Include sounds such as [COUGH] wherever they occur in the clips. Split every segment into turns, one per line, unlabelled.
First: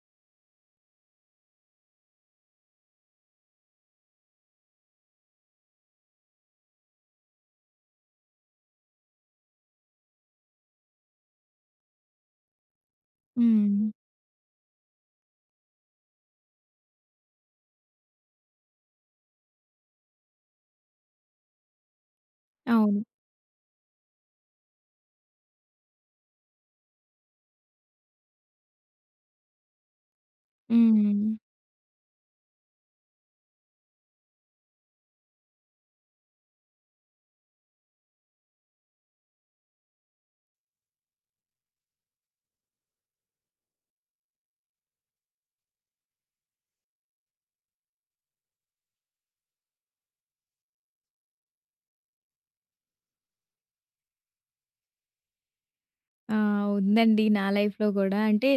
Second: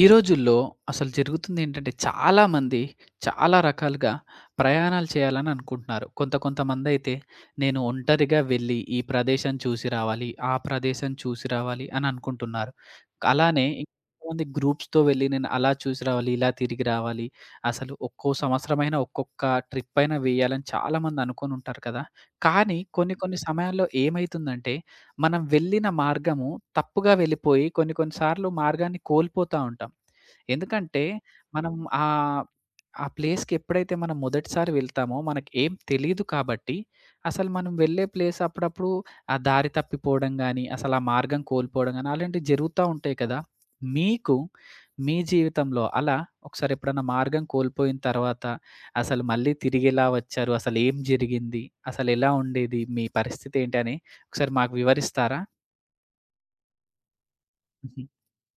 ఈ రోజుల్లో అసలు జరుగుతుందేంటంటే, చాలా మంది చాలా రకాలుగా ప్రయాణాలు చేయాలని అనుకుంటున్నారు. కొంతమందైతే నేను ఒంటరిగా వెళ్ళి ఈ ప్రదేశం చూసి రావాలి, ఆ ప్రదేశం చూసి రావాలి అని అనుకుంటున్నారు. అలానే
హ్మ్.
ఇంకొంతమంది గ్రూప్స్‌తో వెళ్ళి నేను అలా చూసి రావాలి, ఇలా తిరిగి రావాలి. అసలు ఒక్కో సంవత్సరమైనా ఒక్కొక్క ట్రిప్ అయినా వేయాలని చాలామంది అనుకోనుంటారు కదా! కానీ
అవును.
కొన్ని కొన్ని సమయాల్లో ఏమైతుందంటే మనం వెళ్ళిన మార్గము తప్పుగా వెళ్ళిపోయి కొన్ని కొన్ని సార్లు మార్గాన్ని కోల్పోతా ఉంటాం. ఎందుకంటే
హ్మ్.
మనం ఆహ్, ఆ ప్లేస్‌కి ఎప్పుడైతే మనం మొదటిసారి వెళ్తామో మనకు ఏం తెలీదు కాబట్టి అసలు మనం వెళ్ళే ప్లేస్ అప్పుడప్పుడు ఆ దారి తప్పిపోవడం గాని, అసలు ఆ మార్గం కోల్పోవడం గాని అలాంటివి జరుగుతా ఉంటాయి కదా! మీకు మీ జీవితంలో అలా ఒకసారి ఎప్పుడన్నా మార్గం కోల్పోయిన తర్వాత అసలు మళ్ళీ తిరిగి ఎలా వచ్చారు? అసలు ఏం జరిగింది? అసలు ఎలా ఉండేది? మీ పరిస్థితి ఏంటి? అని ఒకసారి మాకు వివరిస్తారా?
ఆ! ఉందండి నా లైఫ్‌లో
హుహు.
గూడా. అంటే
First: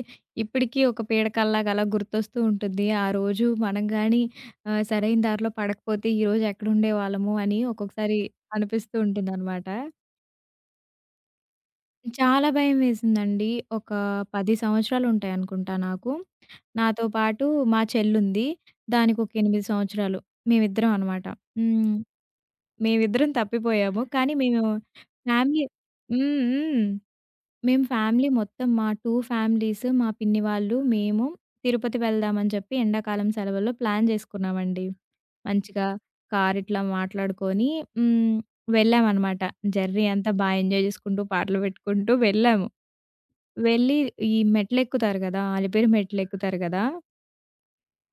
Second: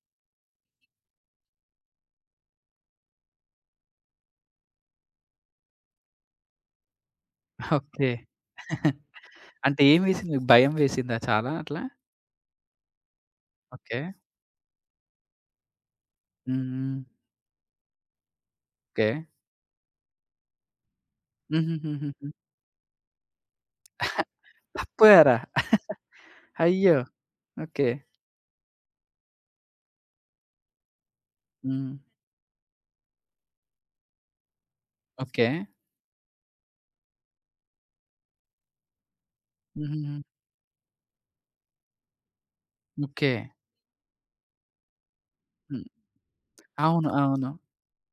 ఇప్పటికి ఒక పీడకల్లాగా అలా గుర్తొస్తూ ఉంటుంది. ఆ రోజు మనం గాని సరైన దారిలో పడకపోతే ఈరోజు ఎక్కడుండేవాళ్ళము అని
ఓకే.
ఒక్కొక్కసారి అనిపిస్తూ ఉంటుందనమాట.
అంటే ఏం వేసింది మీకు భయం వేసిందా చాలా అట్లా?
చాలా భయమేసిందండి. ఒక
ఓకే.
10 సంవత్సరాలుంటాయనుకుంటా నాకు.
హ్మ్. హ్మ్.
నాతో పాటు మా చెల్లుంది.
ఓకే.
దానికి ఒక 8 సంవత్సరాలు. మేమిద్దరం అనమాట. హ్మ్.
హుహుహుహుహు.
మేమిద్దరం తప్పిపోయాము. కానీ మేము
తప్పిపోయారా?
ఫ్యామిలీ హ్మ్. హ్మ్.
అయ్యో!
మేము
ఓకే.
ఫ్యామిలీ మొత్తం మా 2 ఫ్యామిలీస్, మా పిన్ని వాళ్ళు, మేము
హ్మ్.
తిరుపతి వెళ్దామని చెప్పి ఎండాకాలం సెలవుల్లో ప్లాన్ చేసుకున్నామండి.
ఓకే.
మంచిగా కార్ ఇట్లా మాట్లాడుకొని హ్మ్. వెళ్ళామనమాట. జర్నీ
హుహుహు.
అంతా బా ఎంజాయ్ చేసుకుంటూ, పాటలు పెట్టుకుంటూ వెళ్ళాము.
ఓకే.
వెళ్ళి ఈ మెట్లెక్కుతారు గదా!
హ్మ్.
అలిపిరి మెట్లెక్కుతారు గదా!
అవును. అవును.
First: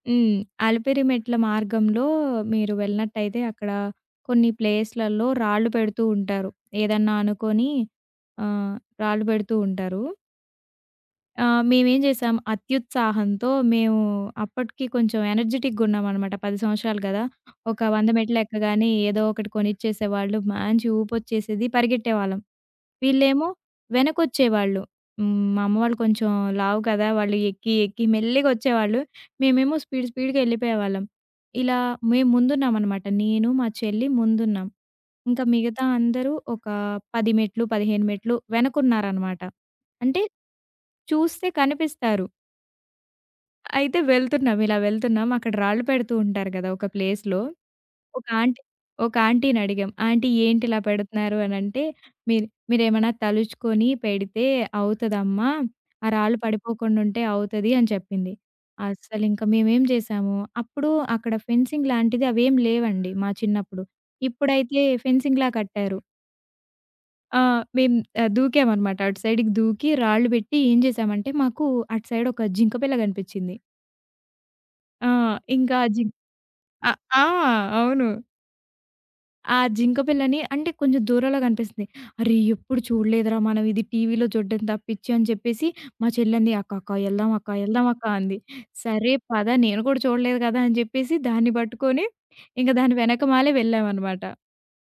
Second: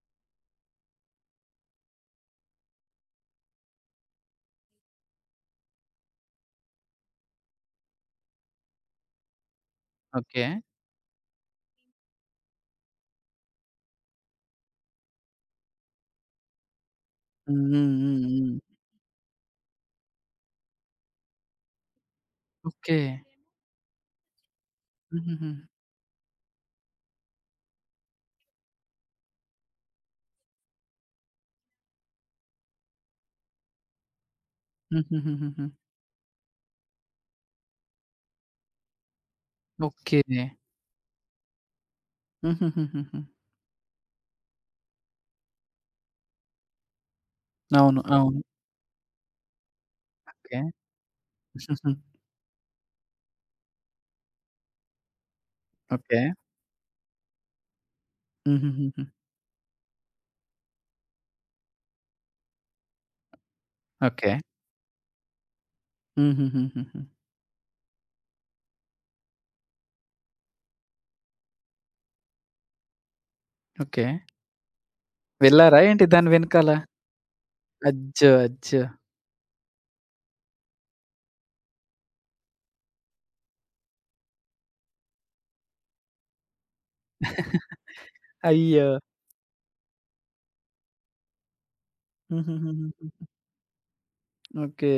హ్మ్. అలిపిరి మెట్ల మార్గంలో మీరు వెళ్ళినట్టయితే అక్కడ కొన్ని ప్లేస్‌లలో రాళ్ళు పెడుతూ ఉంటారు. ఏదన్నా అనుకోని ఆహ్, రాళ్ళు పెడుతూ ఉంటారు.
ఓకే.
మేమేం జేసాం అత్యుత్సాహంతో మేము అప్పటికి కొంచెం ఎనర్జిటిక్‌గా ఉన్నామనమాట. 10 సంవత్సరాలు గదా!
హ్మ్.
ఒక
హ్మ్.
100
హ్మ్.
మెట్లు
హ్మ్.
ఎక్కగానే ఏదో ఒకటి కొనిచ్చేసేవాళ్ళు. మంచి ఊపొచ్చేసేది పరిగెట్టేవాళ్ళం.
ఓకే.
వీళ్ళేమో వెనకొచ్చేవాళ్ళు. హ్మ్.
హుహుహు.
మా అమ్మ వాళ్ళు కొంచెం లావు కదా! వాళ్ళు ఎక్కి, ఎక్కి మెల్లిగా వచ్చేవాళ్ళు. మేమేమో స్పీడ్, స్పీడ్‌గా ఎళ్ళిపోయేవాళ్ళం. ఇలా మేము ముందున్నామనమాట. నేను, మా చెల్లి ముందున్నాం. ఇంకా
హుహుహుహుహు.
మిగతా అందరూ ఒక 10 మెట్లు, 15 మెట్లు వెనకున్నారనమాట. అంటే
ఓకే.
చూస్తే కనిపిస్తారు.
హుహుహుహుహు.
అయితే వెళ్తున్నాం, ఇలా వెళ్తున్నాం. అక్కడ రాళ్ళు పెడుతూ ఉంటారు కదా! ఒక ప్లేస్‌లో.
అవును.
ఒక
అవును.
ఆంటీ ఒక ఆంటీని అడిగాం. "Aunty
okay.
ఏంటి ఇలా పెడుతున్నారు" అనంటే,
హుహు.
"మీరు మీరేమన్నా తలుచుకొని పెడితే అవుతదమ్మా. ఆ
ఓకే.
రాళ్ళు పడిపోకుండా ఉంటే అవుతది" అని చెప్పింది.
హుహుహుహు.
అస్సలింక మేమేం చేశాము, అప్పుడు అక్కడ ఫెన్సింగ్ లాంటిది అవేం లేవండి మా చిన్నప్పుడు.
ఓకే.
ఇప్పుడైతే ఫెన్సింగ్‌లా కట్టారు.
హుహుహుహుహు.
ఆ! మేము దూకామనమాట. అటు సైడ్‌కి దూకి రాళ్ళు పెట్టి ఏం చేశామంటే, మాకు అటు సైడ్ ఒక జింక పిల్ల కనిపించింది.
ఓకే.
ఆ! ఇంకా
వెళ్లారా ఏంటి
జిం
దాని వెనకాల?
అ ఆ! అవును.
అజ్జో! అజ్జో!
ఆ జింక పిల్లని అంటే కొంచెం దూరంలో కనిపిస్తుంది. అరే! ఎప్పుడు చూడలేదురా మనం ఇది టీవీలో చూడడం తప్పించి అని చెప్పేసి మా చెల్లంది "అక్క, అక్క ఎళ్దాం అక్క, ఎళ్దాం అక్క" అంది.
అయ్యో!
సరే పద నేను కూడా చూడలేదు కదా! అని చెప్పేసి దాన్ని పట్టుకొని ఇంక దాని
హుహుహుహుహు.
వెనకమాలే వెళ్ళామనమాట.
ఓకే.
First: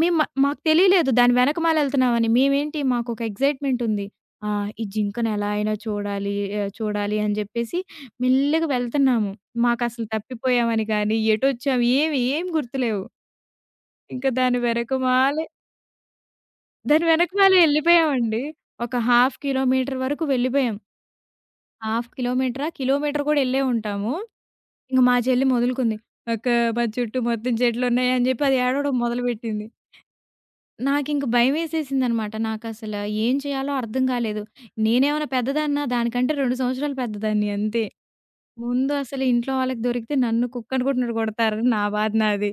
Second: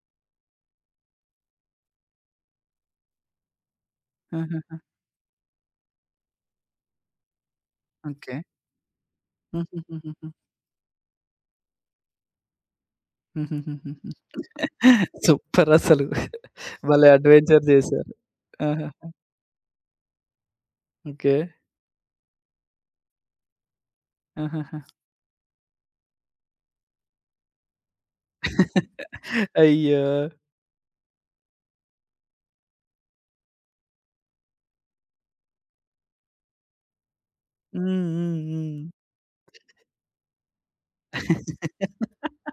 మేము మ మాకు తెలియలేదు దాని వెనకమాల ఎళ్తున్నామని. మేమేంటి మాకొక ఎక్సైట్‌మెంట్ ఉంది. ఆ!
ఆహా!
ఈ జింకను ఎలా అయినా చూడాలి చూడాలి అని జెప్పేసి
ఓకే.
మెల్లగా వెళ్తున్నాము. మాకసలు
హుహుహుహుహు.
తప్పిపోయామని గాని, ఎటొచ్చాం ఏమి ఏం గుర్తులేవు.
హుహుహుహుహు.
ఇంకా
సూపరసలు.
దాని
భలే
వెనకమాలే
అడ్వెంచర్ చేశారు.
ఎళ్ళిపోయామండి.
ఆహా!
ఒక హాఫ్ కిలోమీటర్ వరకు వెళ్ళిపోయాం.
ఓకే.
హాఫ్ కిలోమీటరా? కిలోమీటర్ కూడా ఎళ్ళే ఉంటాము.
ఆహాహా!
ఇంక మా చెల్లి మొదలుకుంది. అక్క మా చుట్టూ మొత్తం చెట్లున్నాయి అని జెప్పి అది ఏడవడం మొదలుపెట్టింది.
అయ్యో!
నాకింక భయమేసేసిందనమాట. నాకసల ఏం చేయాలో అర్థం కాలేదు. నేనేమైనా పెద్దదాన్నా? దానికంటే 2 సంవత్సరాలు పెద్దదాన్ని అంతే.
హ్మ్. హ్మ్. హ్మ్.
ముందు అసలు ఇంట్లో వాళ్ళకి దొరికితే నన్ను కుక్కనుకుంటున్నట్టు కొడతారు. నా బాధ నాది.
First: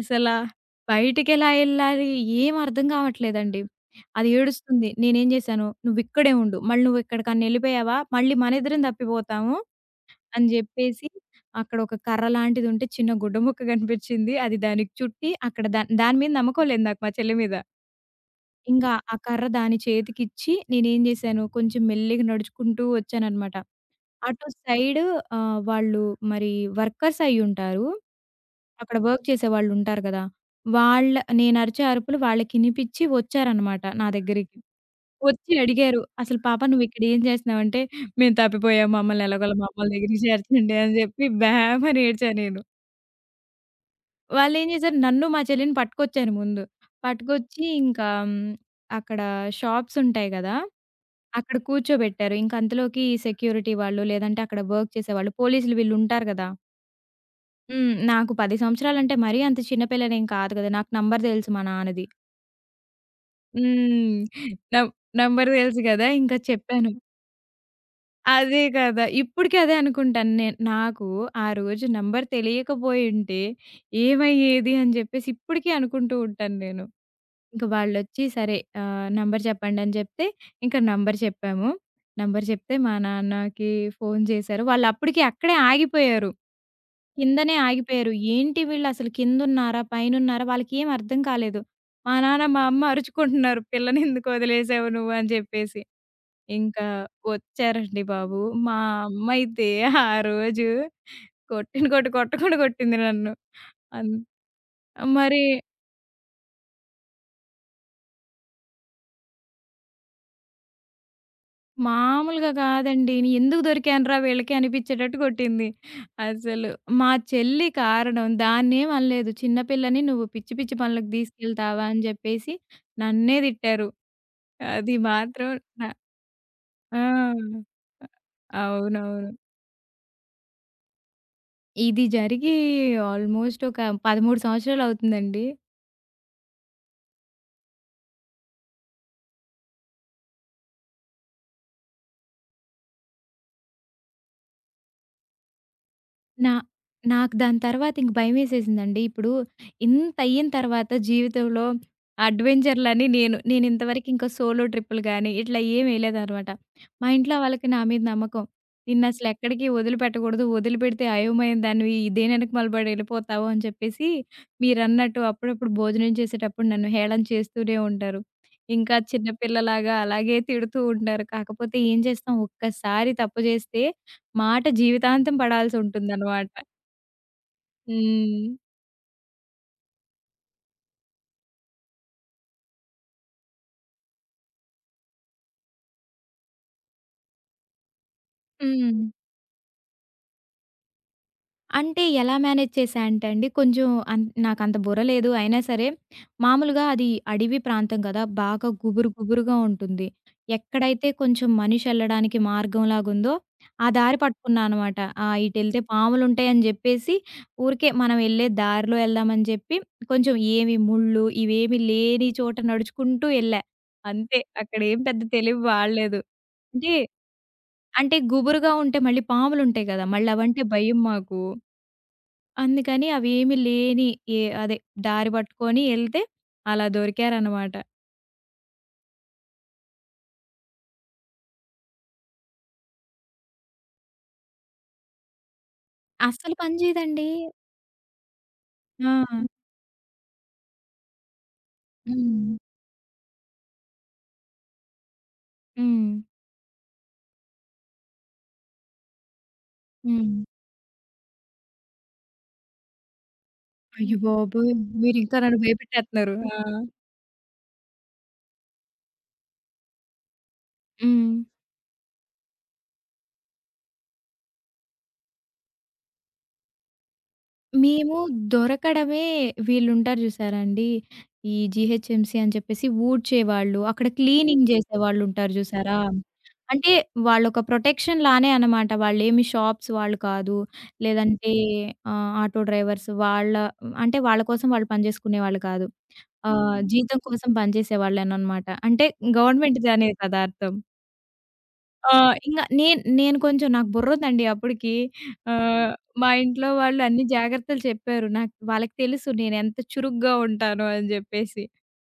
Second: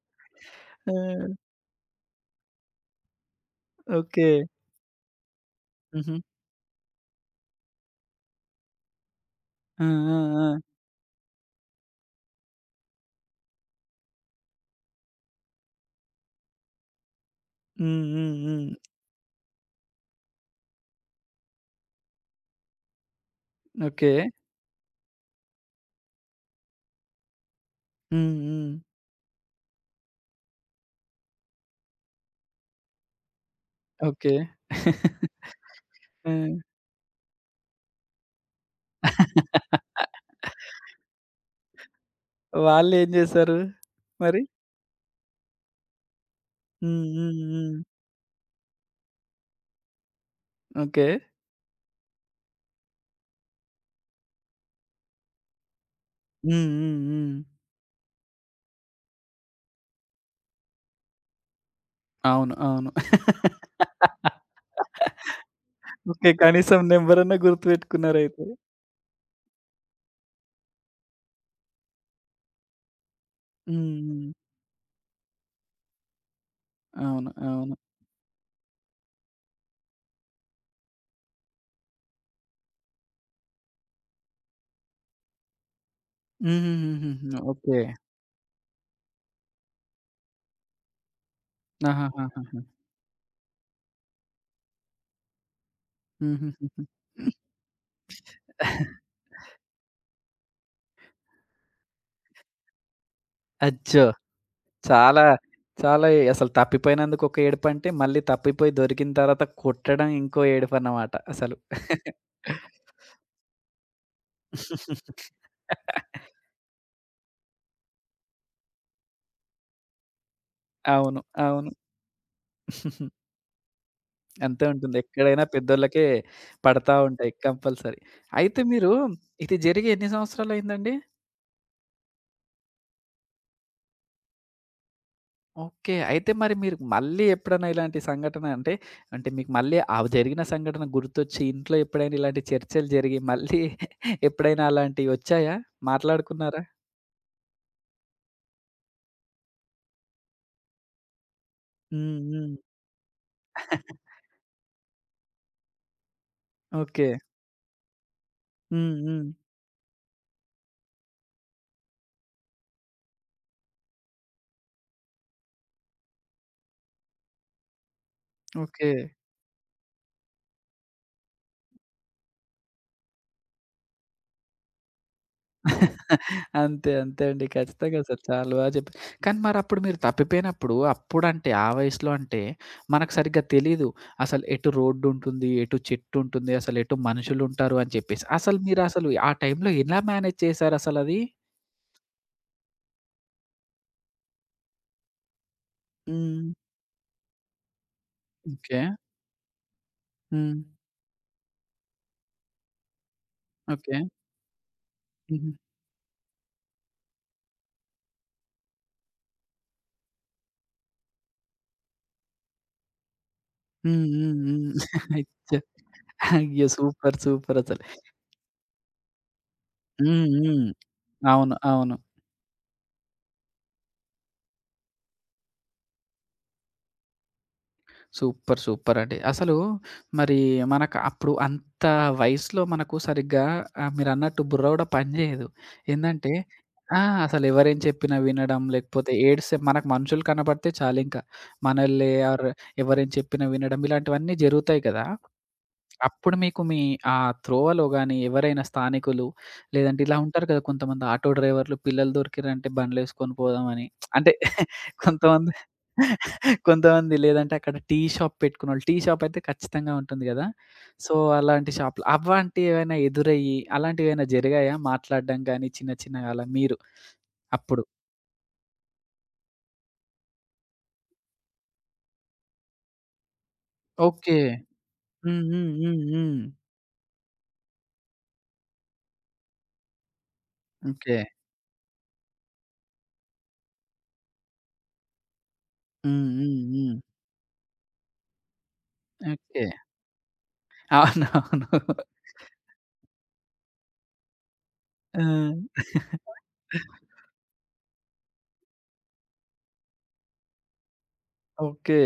అసల
ఆ!
బయటికెలా ఎళ్ళాలి? ఏం అర్థం కావట్లేదండి. అది
ఓకే.
ఏడుస్తుంది. నేనేం చేశాను,
హుహు.
"నువ్విక్కడే ఉండు. మళ్ళీ నువ్వెక్కడికన్నా ఎళ్ళిపోయావా, మళ్ళీ మనిద్దరం తప్పిపోతాము"
ఆ! ఆ!
అని
ఆ!
జెప్పేసి అక్కడ ఒక కర్ర లాంటిదుంటే చిన్న గుడ్డ ముక్క కనిపించింది. అది దానికి చుట్టి అక్కడ దా దాని మీద నమ్మకం లేదు నాకు మా చెల్లి మీద.
హ్మ్. హ్మ్. హ్మ్.
ఇంకా ఆ కర్ర దాని చేతికిచ్చి నేనేం జేశాను, కొంచెం మెల్లిగా నడుచుకుంటూ వచ్చాననమాట.
ఓకే.
అటు సైడు వాళ్ళు మరి వర్కర్స్ అయ్యుంటారు.
హ్మ్. హ్మ్.
అక్కడ వర్క్ చేసేవాళ్ళుంటారు గదా! వాళ్ళ నేనరిచే అరుపులు వాళ్ళకినిపిచ్చి వచ్చారనమాట నా
ఓకే.
దగ్గరికి. వచ్చి అడిగారు,
ఆ!
"అసలు పాప నువ్విక్కడ ఏం చేస్తున్నావంటే, మేము తప్పిపోయాం మమ్మల్ని ఎలాగోలా మా అమ్మోళ్ళ దగ్గరికి చేర్చండి" అని జెప్పి భేమని ఏడ్చా నేను.
వాళ్ళేం చేశారు మరి?
వాళ్ళేం చేశారు, నన్ను మా చెల్లిని పట్టుకొచ్చారు ముందు.
హ్మ్. హ్మ్.
పట్టుకొచ్చి
హ్మ్.
ఇంకా హ్మ్, అక్కడ షాప్స్ ఉంటాయి గదా!
ఓకే.
అక్కడ కూర్చోబెట్టారు. ఇంక అంతలోకి సెక్యూరిటీ వాళ్ళు, లేదంటే అక్కడ వర్క్ చేసేవాళ్ళు, పోలీసులు వీళ్ళుంటారు గదా!
హ్మ్. హ్మ్. హ్మ్.
హ్మ్. నాకు 10 సంవత్సరాలంటే మరీ అంత చిన్న పిల్లనేం కాదు గదా! నాకు నంబర్ తెలుసు మా నాన్నది.
అవును. అవును.
హ్మ్. నం నంబర్ తెలుసు గదా!
ఓకే.
ఇంక
కనీసం
చెప్పాను.
నంబరన్నా గుర్తుపెట్టుకున్నారయితే.
అదే కదా! ఇప్పటికి అదే అనుకుంటాను నేను. నాకు ఆ రోజు నంబర్ తెలియకపోయుంటే
హ్మ్. హ్మ్.
ఏమయ్యేది అని జెప్పేసి ఇప్పటికీ అనుకుంటూ ఉంటాను నేను.
అవును.
ఇంక
అవును.
వాళ్ళొచ్చి సరే నంబర్ చెప్పండని చెప్తే, ఇంక నంబర్ చెప్పాము. నంబర్ చెప్తే మా నాన్నకి ఫోను చేశారు. వాళ్ళప్పటికి అక్కడే ఆగిపోయారు.
హుహుహుహుహు.
కిందనే
ఓకే.
ఆగిపోయారు. ఏంటి వీళ్ళసలు కిందున్నారా? పైనున్నారా? వాళ్ళకేం అర్థం కాలేదు. మా నాన్న,
ఆహాహాహాహా!
మా అమ్మ అరుచుకుంటున్నారు. పిల్లనెందుకు వదిలేసావు నువ్వు అని చెప్పేసి.
హుహుహుహు.
ఇంకా వచ్చారండి బాబు. మా అమ్మయితే ఆ రోజు కొట్టిన కొట్టు కొట్టకుండా కొట్టింది నన్ను.
అచ్చో!
అన్
చాలా
మరి
చాలా ఎ అసలు తప్పిపోయినందుకు ఒక ఏడుపంటే, మళ్ళీ తప్పిపోయి దొరికిన తర్వాత కొట్టడం ఇంకో ఏడుపన్నమాట అసలు.
మామూలుగా కాదండి. నీ ఎందుకు దొరికానురా వీళ్ళకి అనిపించేటట్టు కొట్టింది.
[LAUGHS]
అసలు మా చెల్లి కారణం. దాన్నేం అనలేదు. చిన్న పిల్లని నువ్వు పిచ్చి పిచ్చి పనులకు
అవును.
తీసుకెళ్తావా అని చెప్పేసి
అవును.
నన్నే తిట్టారు.
అంతే
అది
ఉంటుంది. ఎక్కడైనా
మాత్రం న
పెద్దోళ్ళకే పడతా ఉంటాయి
ఆ!
కంపల్సరీ. అయితే మీరు
అవునవును.
ఇది జరిగి ఎన్ని సంవత్సరాలయిందండి?
ఇది జరిగి ఆల్మోస్ట్ ఒక 13 సంవత్సరాలు అవుతుందండి.
ఓకే. అయితే మరి మీరు మళ్ళీ ఎప్పుడైనా ఇలాంటి సంఘటన అంటే, అంటే మీకు మళ్ళీ ఆ జరిగిన సంఘటన గుర్తొచ్చి ఇంట్లో ఎప్పుడైనా ఇలాంటి చర్చలు జరిగి మళ్ళీ [LAUGHS] ఎప్పుడైనా అలాంటివొచ్చాయా?
నా
మాట్లాడుకున్నారా?
నాకు దాని తర్వాత ఇంక భయమేసేసిందండి. ఇప్పుడు ఇంతయిన తర్వాత జీవితంలో
హ్మ్. హ్మ్.
అడ్వెంచర్‌లని నేను నేను ఇంతవరకు
[LAUGHS]
ఇంకా సోలో ట్రిప్పులు గాని, ఇట్లా ఏమి ఎయలేదనమాట. మా
ఓకే.
ఇంట్లో వాళ్ళకి నా మీద నమ్మకం.
హ్మ్. హ్మ్.
నిన్నసలెక్కడికి వదిలిపెట్టకూడదు. వదిలిపెడితే అయోమయం దానివి దేని ఎనకమాల పడి ఎళ్ళిపోతావు అని చెప్పేసి, మీరన్నట్టు అప్పుడప్పుడు భోజనం చేసేటప్పుడు నన్ను హేళన చేస్తూనే ఉంటారు.
ఓకే.
ఇంకా చిన్నపిల్లలాగా అలాగే తిడుతూ ఉంటారు. కాకపోతే ఏం చేస్తాం ఒక్కసారి తప్పు చేస్తే మాట జీవితాంతం
[LAUGHS]
పడాల్సుంటుందనమాట.
అంతే. అంతే అండి. ఖచ్చితంగా అసలు
హ్మ్.
చాలా బా చెప్పారు. కానీ మరప్పుడు మీరు తప్పిపోయినప్పుడు అప్పుడంటే, ఆ వయసులో అంటే మనకు సరిగ్గా తెలీదు. అసలు ఎటు రోడ్డుంటుంది, ఎటు చెట్టుంటుంది, అసలెటు మనుషులుంటారు అని చెప్పేసి. అసలు
హ్మ్.
మీరసలు ఆ టైంలో ఎలా మేనేజ్ చేశారసలది?
అంటే ఎలా మేనేజ్ చేశా అంటే అండి, కొంచెం నాకంత బుర్ర లేదు. అయినా సరే
హ్మ్.
మామూలుగా అది అడవి ప్రాంతం కదా! బాగా
ఓకే.
గుబురుగా ఉంటుంది.
హ్మ్.
ఎక్కడైతే కొంచెం మనిషి ఎళ్ళడానికి మార్గంలాగుందో, ఆ
ఓకే.
దారి పట్టుకున్నా అనమాట. ఆ!
హుహు.
ఇటెళ్తే పాములుంటాయని జెప్పేసి, ఊరికే మనం ఎళ్ళే దారిలో ఎళ్దామని జెప్పి, కొంచెం ఏమి ముళ్ళు, ఇవేమి లేని చోట నడుచుకుంటూ ఎళ్ళా.
హ్మ్.
అంతే.
హ్మ్. హ్మ్.
అక్కడేం
[LAUGHS]
పెద్ద
అచ్చ!
తెలివి వాడలేదు.
అయ్యో!
అంటే
సూపర్. సూపరసలు.
అంటే గుబురుగా ఉంటే మళ్ళీ పాములుంటాయి గదా!
హ్మ్.
మళ్ళీ అవంటే
హ్మ్.
భయం మాకు.
అవును. అవును.
అందుకని అవేమి లేని ఏ అదే దారి పట్టుకొని ఎళ్తే అలా దొరికారనమాట.
సూపర్. సూపరండి. అసలు మరి మనకు అప్పుడు అంత వయసులో మనకు సరిగ్గా మీరన్నట్టు బుర్ర గూడా పనిజేయదు. ఏందంటే
అస్సలు పని
ఆ!
చేయదండి.
అసలెవరేం చెప్పినా వినడం, లేకపోతే
ఆ!
ఏడిస్తే మనకు మనుషులు కనపడితే చాలింక. మనోళ్ళే ఆర్
హ్మ్.
ఎవరేం చెప్పినా వినడం ఇలాంటివన్నీ జరుగుతాయి కదా!
హ్మ్.
అప్పుడు మీకు మీ ఆ త్రోవలో గాని, ఎవరైనా స్థానికులు లేదంటే ఇలా
హ్మ్.
ఉంటారు కదా! కొంతమంది ఆటో డ్రైవర్లు పిల్లలు దొరికిర్రంటే బండ్లేసుకొని పోదామని.
అయ్య
అంటే [LAUGHS]
బాబోయ్! మీరింకా
కొంతమంది
నన్ను భయపెట్టేత్తున్నారు. ఆ!
కొంతమంది లేదంటే అక్కడ టీ షాప్ పెట్టుకున్నోళ్ళు. టీ షాప్ అయితే ఖచ్చితంగా ఉంటుంది గదా! సో,
హ్మ్.
అలాంటి షాప్‌లు అవ్వాంటియేవైనా ఎదురయ్యి, అలాంటివేమైనా జరిగాయా? మాట్లాడడం గాని చిన్న చిన్నగా అలా మీరు అప్పుడు?
మేము దొరకడమే వీళ్ళుంటారు జూసారాండి. ఈ జీహెచ్ఎంసీ అని చెప్పేసి ఊడ్చేవాళ్ళు, అక్కడ
ఓకే.
క్లీనింగ్
హ్మ్.
జేసేవాళ్ళుంటారు
హ్మ్.
జూసారా?
హ్మ్. హ్మ్.
అంటే వాళ్ళొక ప్రొటెక్షన్ లానే అనమాట. వాళ్ళేమి షాప్స్ వాళ్ళు కాదు.
ఓకే.
లేదంటే ఆటో డ్రైవర్స్ వాళ్ళ అంటే వాళ్ళ కోసం వాళ్ళు పని జేసుకునేవాళ్ళు కాదు.
హ్మ్. హ్మ్.
హ్మ్.
హ్మ్.
జీతం కోసం పనిజేసేవాళ్ళేననమాట. అంటే
ఓకే.
గవర్నమెంట్‌ది అనే కదా అర్థం.
అవునవును.
ఆ! ఇంగ నేను నేను కొంచెం నాకు బుర్రుందండి అప్పటికి.
ఆ!
ఆహ్, మా ఇంట్లో వాళ్ళు అన్ని జాగ్రత్తలు చెప్పారు. నాకు వాళ్ళకి తెలుసు నేనెంత చురుగ్గా ఉంటానో అని జెప్పేసి.
ఓకే.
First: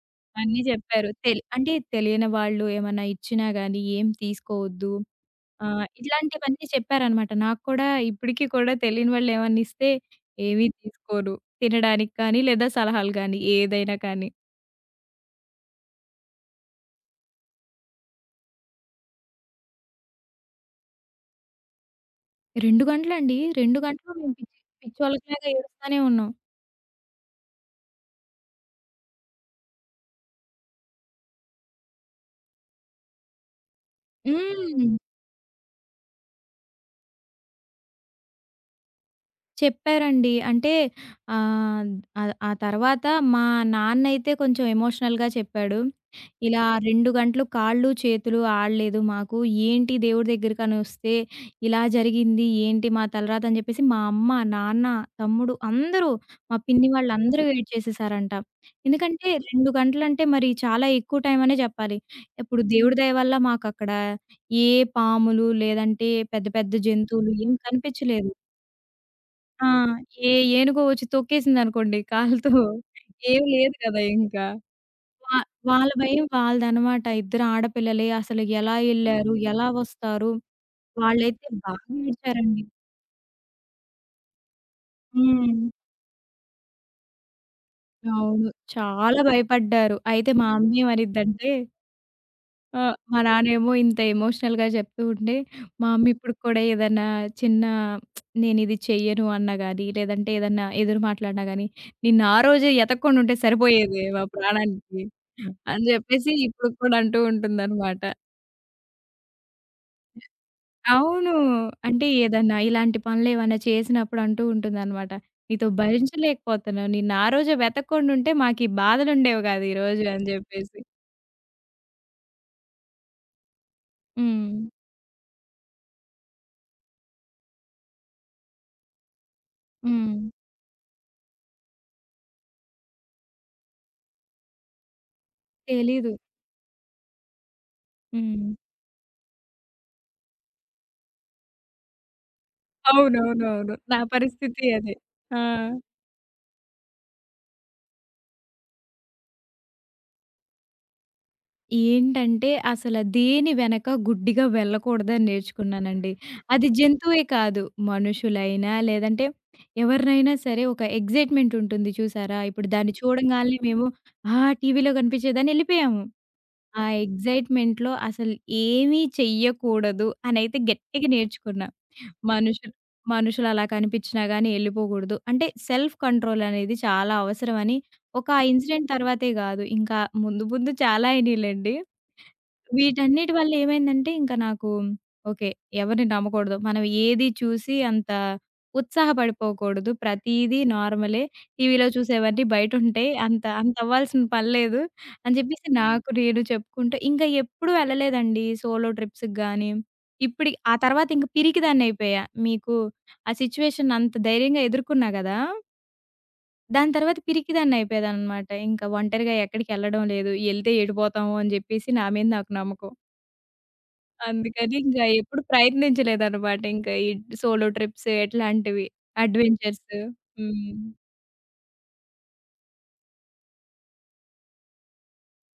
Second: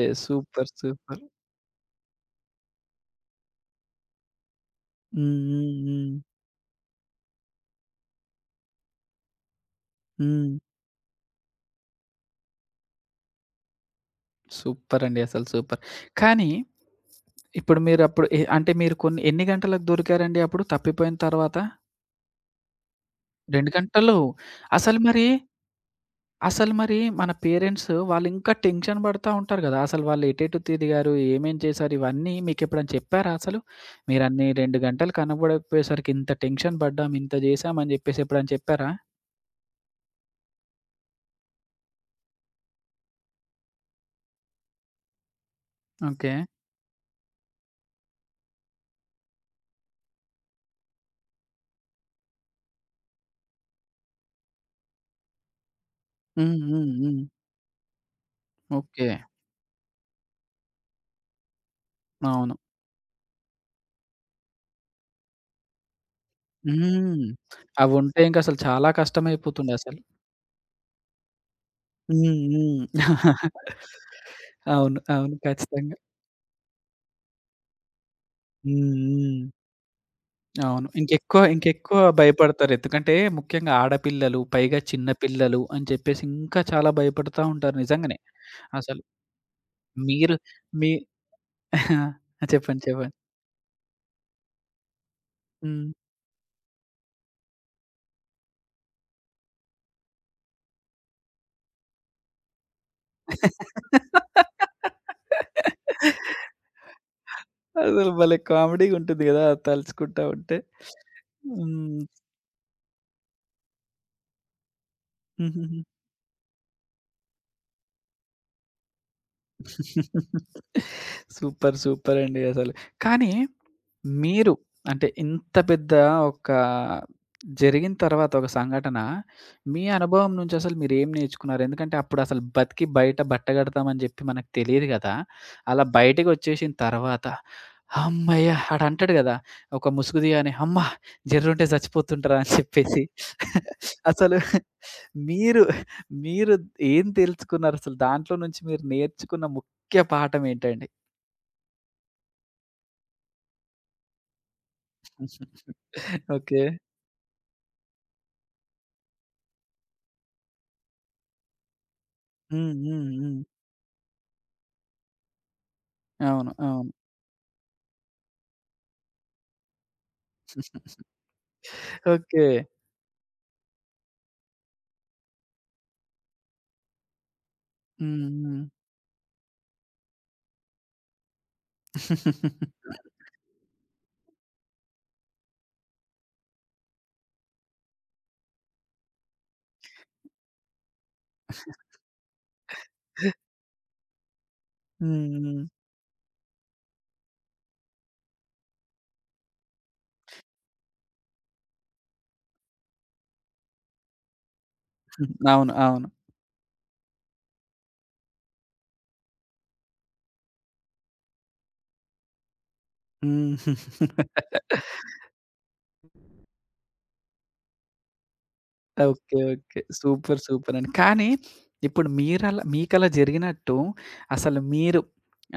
అన్నీ
సూపర్.
జెప్పారు.
సూపర్.
అంటే తెలియని వాళ్ళు ఏమన్నా ఇచ్చినా గానీ ఏం తీసుకోవద్దు.
హ్మ్. హ్మ్. హ్మ్.
ఇట్లాంటివన్నీ చెప్పారనమాట. నాకు కూడా ఇప్పటికి కూడా తెలియని వాళ్ళు ఏమన్నా ఇస్తే
హ్మ్.
ఏమీ తీసుకోను. తినడానికి కానీ, లేదా సలహాలు గానీ ఏదైనా కానీ.
సూపర్ [LAUGHS] అండి. అసలు సూపర్. కానీ ఇప్పుడు మీరప్పుడు ఎ అంటే మీరు ఎన్ని గంటలకు దొరికారండి అప్పుడు తప్పిపోయిన తర్వాత?
2 గంటలండి.
2
2 గంటలు
గంటలు.
మేము
అసలు మరి
పిచ్చోళ్ళకిలాగా ఏడుస్తానే ఉన్నాం.
అసలు మరి మన పేరెంట్స్ వాళ్ళింకా టెన్షన్ పడతా ఉంటారు గదా! అసలు వాళ్ళు ఎటెటు తిరిగారు? ఏమేం చేశారు? ఇవన్నీ మీకెప్పుడైనా చెప్పారా అసలు? మీరన్ని 2
హ్మ్.
గంటలు కనబడకపోయేసరికి ఇంత టెన్షన్ పడ్డాం, ఇంత జేశాం అని జెప్పేసి ఎప్పుడైనా చెప్పారా?
చెప్పారండి. అంటే ఆహ్, ఆహ్, ఆ తర్వాత మా నాన్నయితే కొంచెం ఎమోషనల్‌గా చెప్పాడు.
ఓకే.
ఇలా 2 గంటలు కాళ్ళు, చేతులు ఆడలేదు మాకు. ఏంటి దేవుడి దగ్గరికనొస్తే ఇలా జరిగింది, ఏంటి మా తలరాత అని చెప్పేసి మా అమ్మ, నాన్న, తమ్ముడు అందరూ
హ్మ్.
మా పిన్ని
హ్మ్. హ్మ్.
వాళ్ళందరూ వెయిట్ చేసేసారంట.
ఓకే.
ఎందుకంటే 2 గంటలంటే మరి చాలా ఎక్కువ టైం అనే చెప్పాలి.
అవును.
ఇప్పుడు దేవుడి దయ వల్ల మాకక్కడ ఏ పాములు, లేదంటే పెద్ద పెద్ద
హ్మ్.
జంతువులు ఏం
అవుంటే
కనిపించలేదు.
ఇంకసలు చాలా
ఆ!
కష్టమైపోతుండసలు.
ఏ ఏనుగో వచ్చి తొక్కేసిందనుకోండి కాలుతో,
హ్మ్. హ్మ్.
ఏమి లేదు కదా ఇంకా.
అవును. అవును.
వా వాళ్ళ
ఖచ్చితంగా.
భయం వాళ్ళదనమాట. ఇద్దరు ఆడపిల్లలే అసలు ఎలా
హ్మ్.
ఎళ్లారు?
హ్మ్.
ఎలా వస్తారు?
అవును. ఇంకెక్కువ
వాళ్ళైతే బాగా
ఇంకెక్కువ
ఏడ్చారండి.
భయపడతారు. ఎందుకంటే ముఖ్యంగా ఆడపిల్లలు, పైగా చిన్న
హ్మ్.
పిల్లలు అని చెప్పేసి ఇంకా చాలా భయపడతా ఉంటారు నిజంగానే.
అవును.
అసలు
చాలా భయపడ్డారు. అయితే
మీరు
మా అమ్మ
మీ
ఏమనిద్దంటే
[LAUGHS]
ఆ!
చెప్పండి. చెప్పండి.
మా నాన్నేమో ఇంత ఎమోషనల్‌గా చెప్తూ ఉంటే, మా
హ్మ్.
అమ్మ ఇప్పటికి కూడా ఏదన్నా చిన్న నేనిది చెయ్యను అన్నా గానీ, లేదంటే ఏదన్నా ఎదురు మాట్లాడినా గానీ, నిన్ను ఆ రోజే ఎతక్కుండా ఉంటే సరిపోయేదే మా ప్రాణానికి అని జెప్పేసి ఇప్పటికి కూడా అంటూ ఉంటుందనమాట.
అసలు భలే కామెడీగుంటుంది గదా! అది తలుచుకుంటా ఉంటే.
అవును.
హ్మ్.
అంటే
[LAUGHS]
ఏదన్నా ఇలాంటి పనులేవన్నా చేసినప్పుడు అంటూ ఉంటుందనమాట. నీతో
హుహుహు.
భరించలేకపోతున్నాను. నిన్ను ఆ రోజే వెతక్కుండా ఉంటే మాకీ బాధలుండేవి గాదు ఈరోజు అని జెప్పేసి.
సూపర్. సూపర్ అండి అసలు. కానీ మీరు
హ్మ్.
అంటే ఇంత పెద్ద ఒక జరిగిన తర్వాత ఒక సంఘటన, మీ
హ్మ్.
అనుభవం నుంచి అసలు మీరేం నేర్చుకున్నారు? ఎందుకంటే అప్పుడు అసలు బతికి బయట బట్టగడతామని జెప్పి మనకు తెలీదు గదా! అలా
తెలీదు.
బయటికొచ్చేసిన తర్వాత,
హ్మ్.
హమ్మయ్య! ఆడంటాడు గదా! ఒక ముసుగు తీయగానే, "హమ్మ! జర్రుంటే చచ్చిపోతుంటరా" అని చెప్పేసి.
అవునవునవును.
[LAUGHS]
నా
అసలు
పరిస్థితి అదే. ఆ!
మీరు, మీరు ఏం తెలుసుకున్నారు? అసలు దాంట్లో నుంచి మీరు నేర్చుకున్న ముఖ్య పాఠం ఏంటండి?
ఏంటంటే, అసల దేని వెనక గుడ్డిగా వెళ్ళకూడదని నేర్చుకున్నానండి.
[LAUGHS] ఓకే.
అది జంతువే కాదు. మనుషులైనా, లేదంటే ఎవరినైనా సరే ఒక ఎగ్జైట్‌మెంట్ ఉంటుంది చూసారా? ఇప్పుడు
హ్మ్.
దాన్ని
హ్మ్. హ్మ్.
చూడంగాల్నే మేము ఆ! టీవీలో కనిపించేదని ఎళ్ళిపోయాము.
అవును.
ఆ
అవును.
ఎగ్జైట్‌మెంట్‌లో అసలు ఏమీ చెయ్యకూడదు అనైతే గట్టిగా నేర్చుకున్నా.
ఓకే.
మనుషులు మనుషులు అలా కనిపించినా గాని ఎళ్ళిపోకూడదు. అంటే సెల్ఫ్ కంట్రోల్ అనేది చాలా అవసరమని ఒక
హ్మ్.
ఆ
హ్మ్.
ఇన్సిడెంట్ తర్వాతే గాదు, ఇంకా ముందు ముందు చాలా అయినియంలెండి. వీటన్నిటి వల్ల ఏమైందంటే ఇంక నాకు ఓకే. ఎవరిని నమ్మకూడదు. మనం ఏది చూసి అంత ఉత్సాహపడిపోకూడదు. ప్రతీదీ నార్మలే. టీవీలో చూసేవన్నీ బయటుంటాయి. అంత అంత అవ్వాల్సిన పనిలేదు అని
హ్మ్.
చెప్పేసి నాకు నేను చెప్పుకుంటూ ఇంకా ఎప్పుడు వెళ్ళలేదండి సోలో ట్రిప్స్‌కి గానీ. ఇప్పుడి ఆ తర్వాత ఇంక పిరికిదాన్నయిపోయా. మీకు ఆ సిట్యుయేషన్ అంత ధైర్యంగా ఎదుర్కొన్నా
హ్మ్.
గదా!
అవును. అవును.
దాని తర్వాత పిరికిదాన్నయిపోయేదాన్ననమాట. ఇంకా ఒంటరిగా ఎక్కడికెళ్ళడం లేదు. ఎళ్తే ఏడిపోతాము అని జెప్పేసి నా మీద నాకు నమ్మకం.
హ్మ్.
అందుకని ఇంక ఎప్పుడు ప్రయత్నించలేదనమాట. ఇంకా ఈ సోలో ట్రిప్స్ ఇట్లాంటివి
ఓకే. ఓకే.
అడ్వెంచర్స్.
సూపర్.
హ్మ్.
సూపర్ అండి. కానీ ఇప్పుడు మీరలా మీకలా జరిగినట్టు అసలు మీరు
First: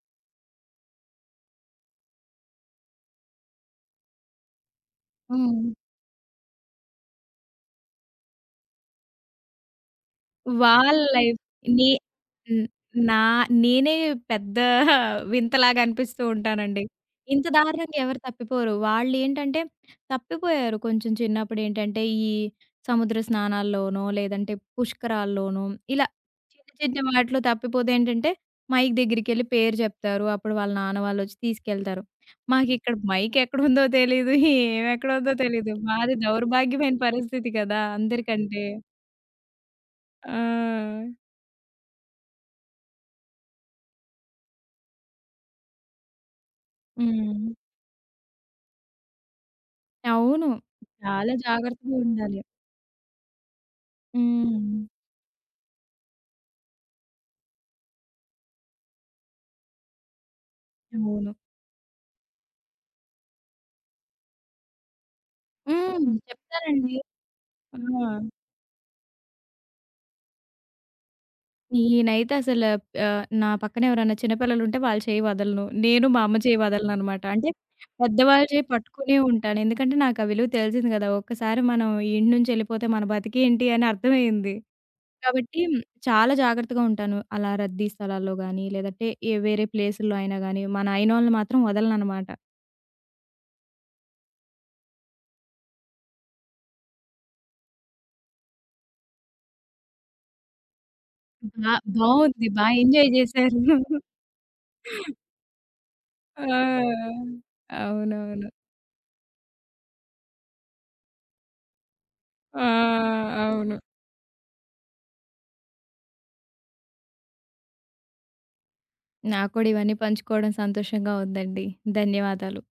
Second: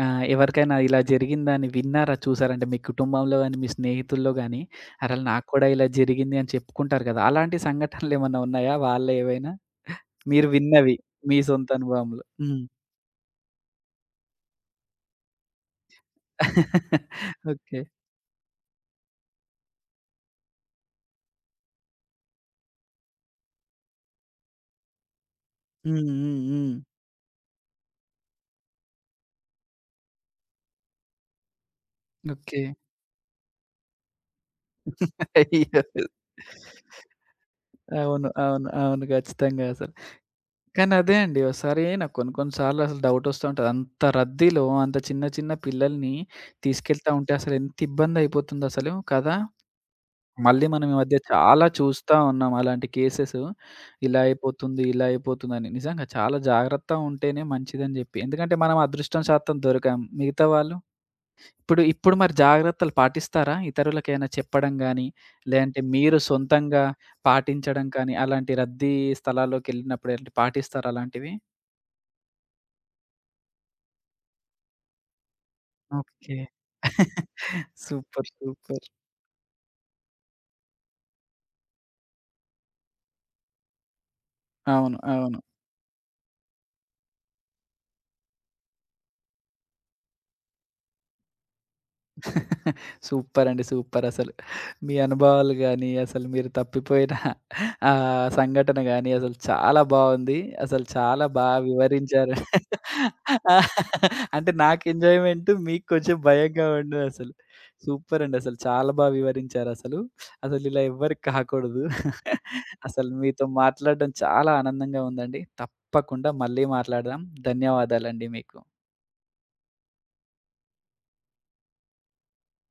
ఎవరికైనా ఇలా జరిగిందని విన్నారా? చూసారా? అంటే మీ కుటుంబంలో గాని, మీ స్నేహితుల్లో గాని అరె! నాకు
హ్మ్.
కూడా ఇలా జరిగింది అని చెప్పుకుంటారు కదా! అలాంటి సంఘటనలు ఏమన్నా ఉన్నాయా? వాళ్ళేవైనా? మీరు విన్నవి
వాళ్ళ లైఫ్
మీ సొంత
నే
అనుభవంలో? హ్మ్.
హ్మ్. నా నేనే పెద్ద వింతలాగా అనిపిస్తూ ఉంటానండి. ఇంత
ఓకే.
దారుణంగా ఎవరు తప్పిపోరు. వాళ్ళేంటంటే తప్పిపోయారు కొంచెం చిన్నప్పుడేంటంటే ఈ సముద్ర స్నానాల్లోనో, లేదంటే పుష్కరాల్లోనో
హ్మ్.
ఇలా
హ్మ్.
చిన్న
హ్మ్.
చిన్న వాటిలో తప్పిపోతే ఏంటంటే మైక్ దగ్గరికెళ్ళి పేరు చెప్తారు. అప్పుడు వాళ్ళ నాన్న వాళ్ళొచ్చి తీసుకెళ్తారు.
ఓకే.
మాకిక్కడ మైక్ ఎక్కడుందో తెలీదు.
[LAUGHS]
ఏమెక్కడుందో తెలీదు.
అయ్యో!
మాది దౌర్భాగ్యమైన పరిస్థితి కదా!
అవును.
అందరికంటే.
అవును. అవును. ఖచ్చితంగా అసలు.
ఆ!
కానీ అదే అండి. ఒకసారి నాకు కొన్ని కొన్ని సార్లు అసలు డౌటొస్తా ఉంటది. అంత రద్దీలో అంత చిన్న చిన్న పిల్లల్ని తీసుకెళ్తా ఉంటే
హ్మ్.
అసలు ఎంత ఇబ్బందయిపోతుందసలు కదా!
అవును.
మళ్ళీ మనం ఈ మధ్య
చాలా
చాలా
జాగ్రత్తగా
చూస్తా
ఉండాలి.
ఉన్నాం అలాంటి కేసెస్. ఇలా
హ్మ్.
అయిపోతుంది, ఇలా అయిపోతుందని. నిజంగా చాలా జాగ్రత్తగా ఉంటేనే మంచిదని జెప్పి. ఎందుకంటే మనం అదృష్టం శాతం దొరికాం. మిగతా వాళ్ళు
అవును.
ఇప్పుడు ఇప్పుడు మరి జాగ్రత్తలు పాటిస్తారా? ఇతరులకేమైనా చెప్పడం గాని, లేదంటే
హ్మ్.
మీరు సొంతంగా
చెప్తానండి. ఆ!
పాటించడం కానీ, అలాంటి రద్దీ స్థలాల్లోకెళ్ళినప్పుడు ఎలాంటి పాటిస్తారా అలాంటివి?
నేనైతే అసల నా పక్కన ఎవరైనా చిన్న పిల్లలుంటే వాళ్ళ చేయి వదలను. నేను మా అమ్మ
ఓకే.
చేయి వదలననమాట.
[LAUGHS]
అంటే
సూపర్.
పెద్దవాళ్ళ చేయి
సూపర్.
పట్టుకునే ఉంటాను. ఎందుకంటే నాకు ఆ విలువ తెలిసింది కదా! ఒక్కసారి మనం ఈ ఇంటి నుంచి ఎళ్ళిపోతే మన బతికేంటి అని అర్థమయింది.
అవును. అవును.
కాబట్టి చాలా జాగ్రత్తగా ఉంటాను. అలా రద్దీ స్థలాల్లో గానీ, లేదంటే ఏ వేరే ప్లేసుల్లో అయినా గానీ, మా నాయనోళ్ళని మాత్రం వదలననమాట.
సూపర్ అండి. సూపర్ అసలు. మీ అనుభవాలు గాని, అసలు మీరు తప్పిపోయిన సంఘటన గాని అసలు చాలా బావుంది. అసలు చాలా బా
బా
వివరించారు.
బావుంది. బా ఎంజాయ్
ఆ,
జేశారు.
అంటే నాకు ఎంజాయ్‌మెంట్ మీకు కొంచెం
ఆ!
భయంగా ఉండదసలు. సూపర్ అండి.
అవునవును.
అసలు చాలా బా వివరించారసలు. అసలు అసలు ఇలా ఎవ్వరికి కాకూడదు.
ఆ!
అసలు మీతో
అవును.
మాట్లాడడం చాలా ఆనందంగా ఉందండి. తప్పకుండా మళ్ళీ మాట్లాడదాం. ధన్యవాదాలండి మీకు.
నాకు కూడా ఇవన్నీ పంచుకోవడం సంతోషంగా ఉందండి. ధన్యవాదాలు.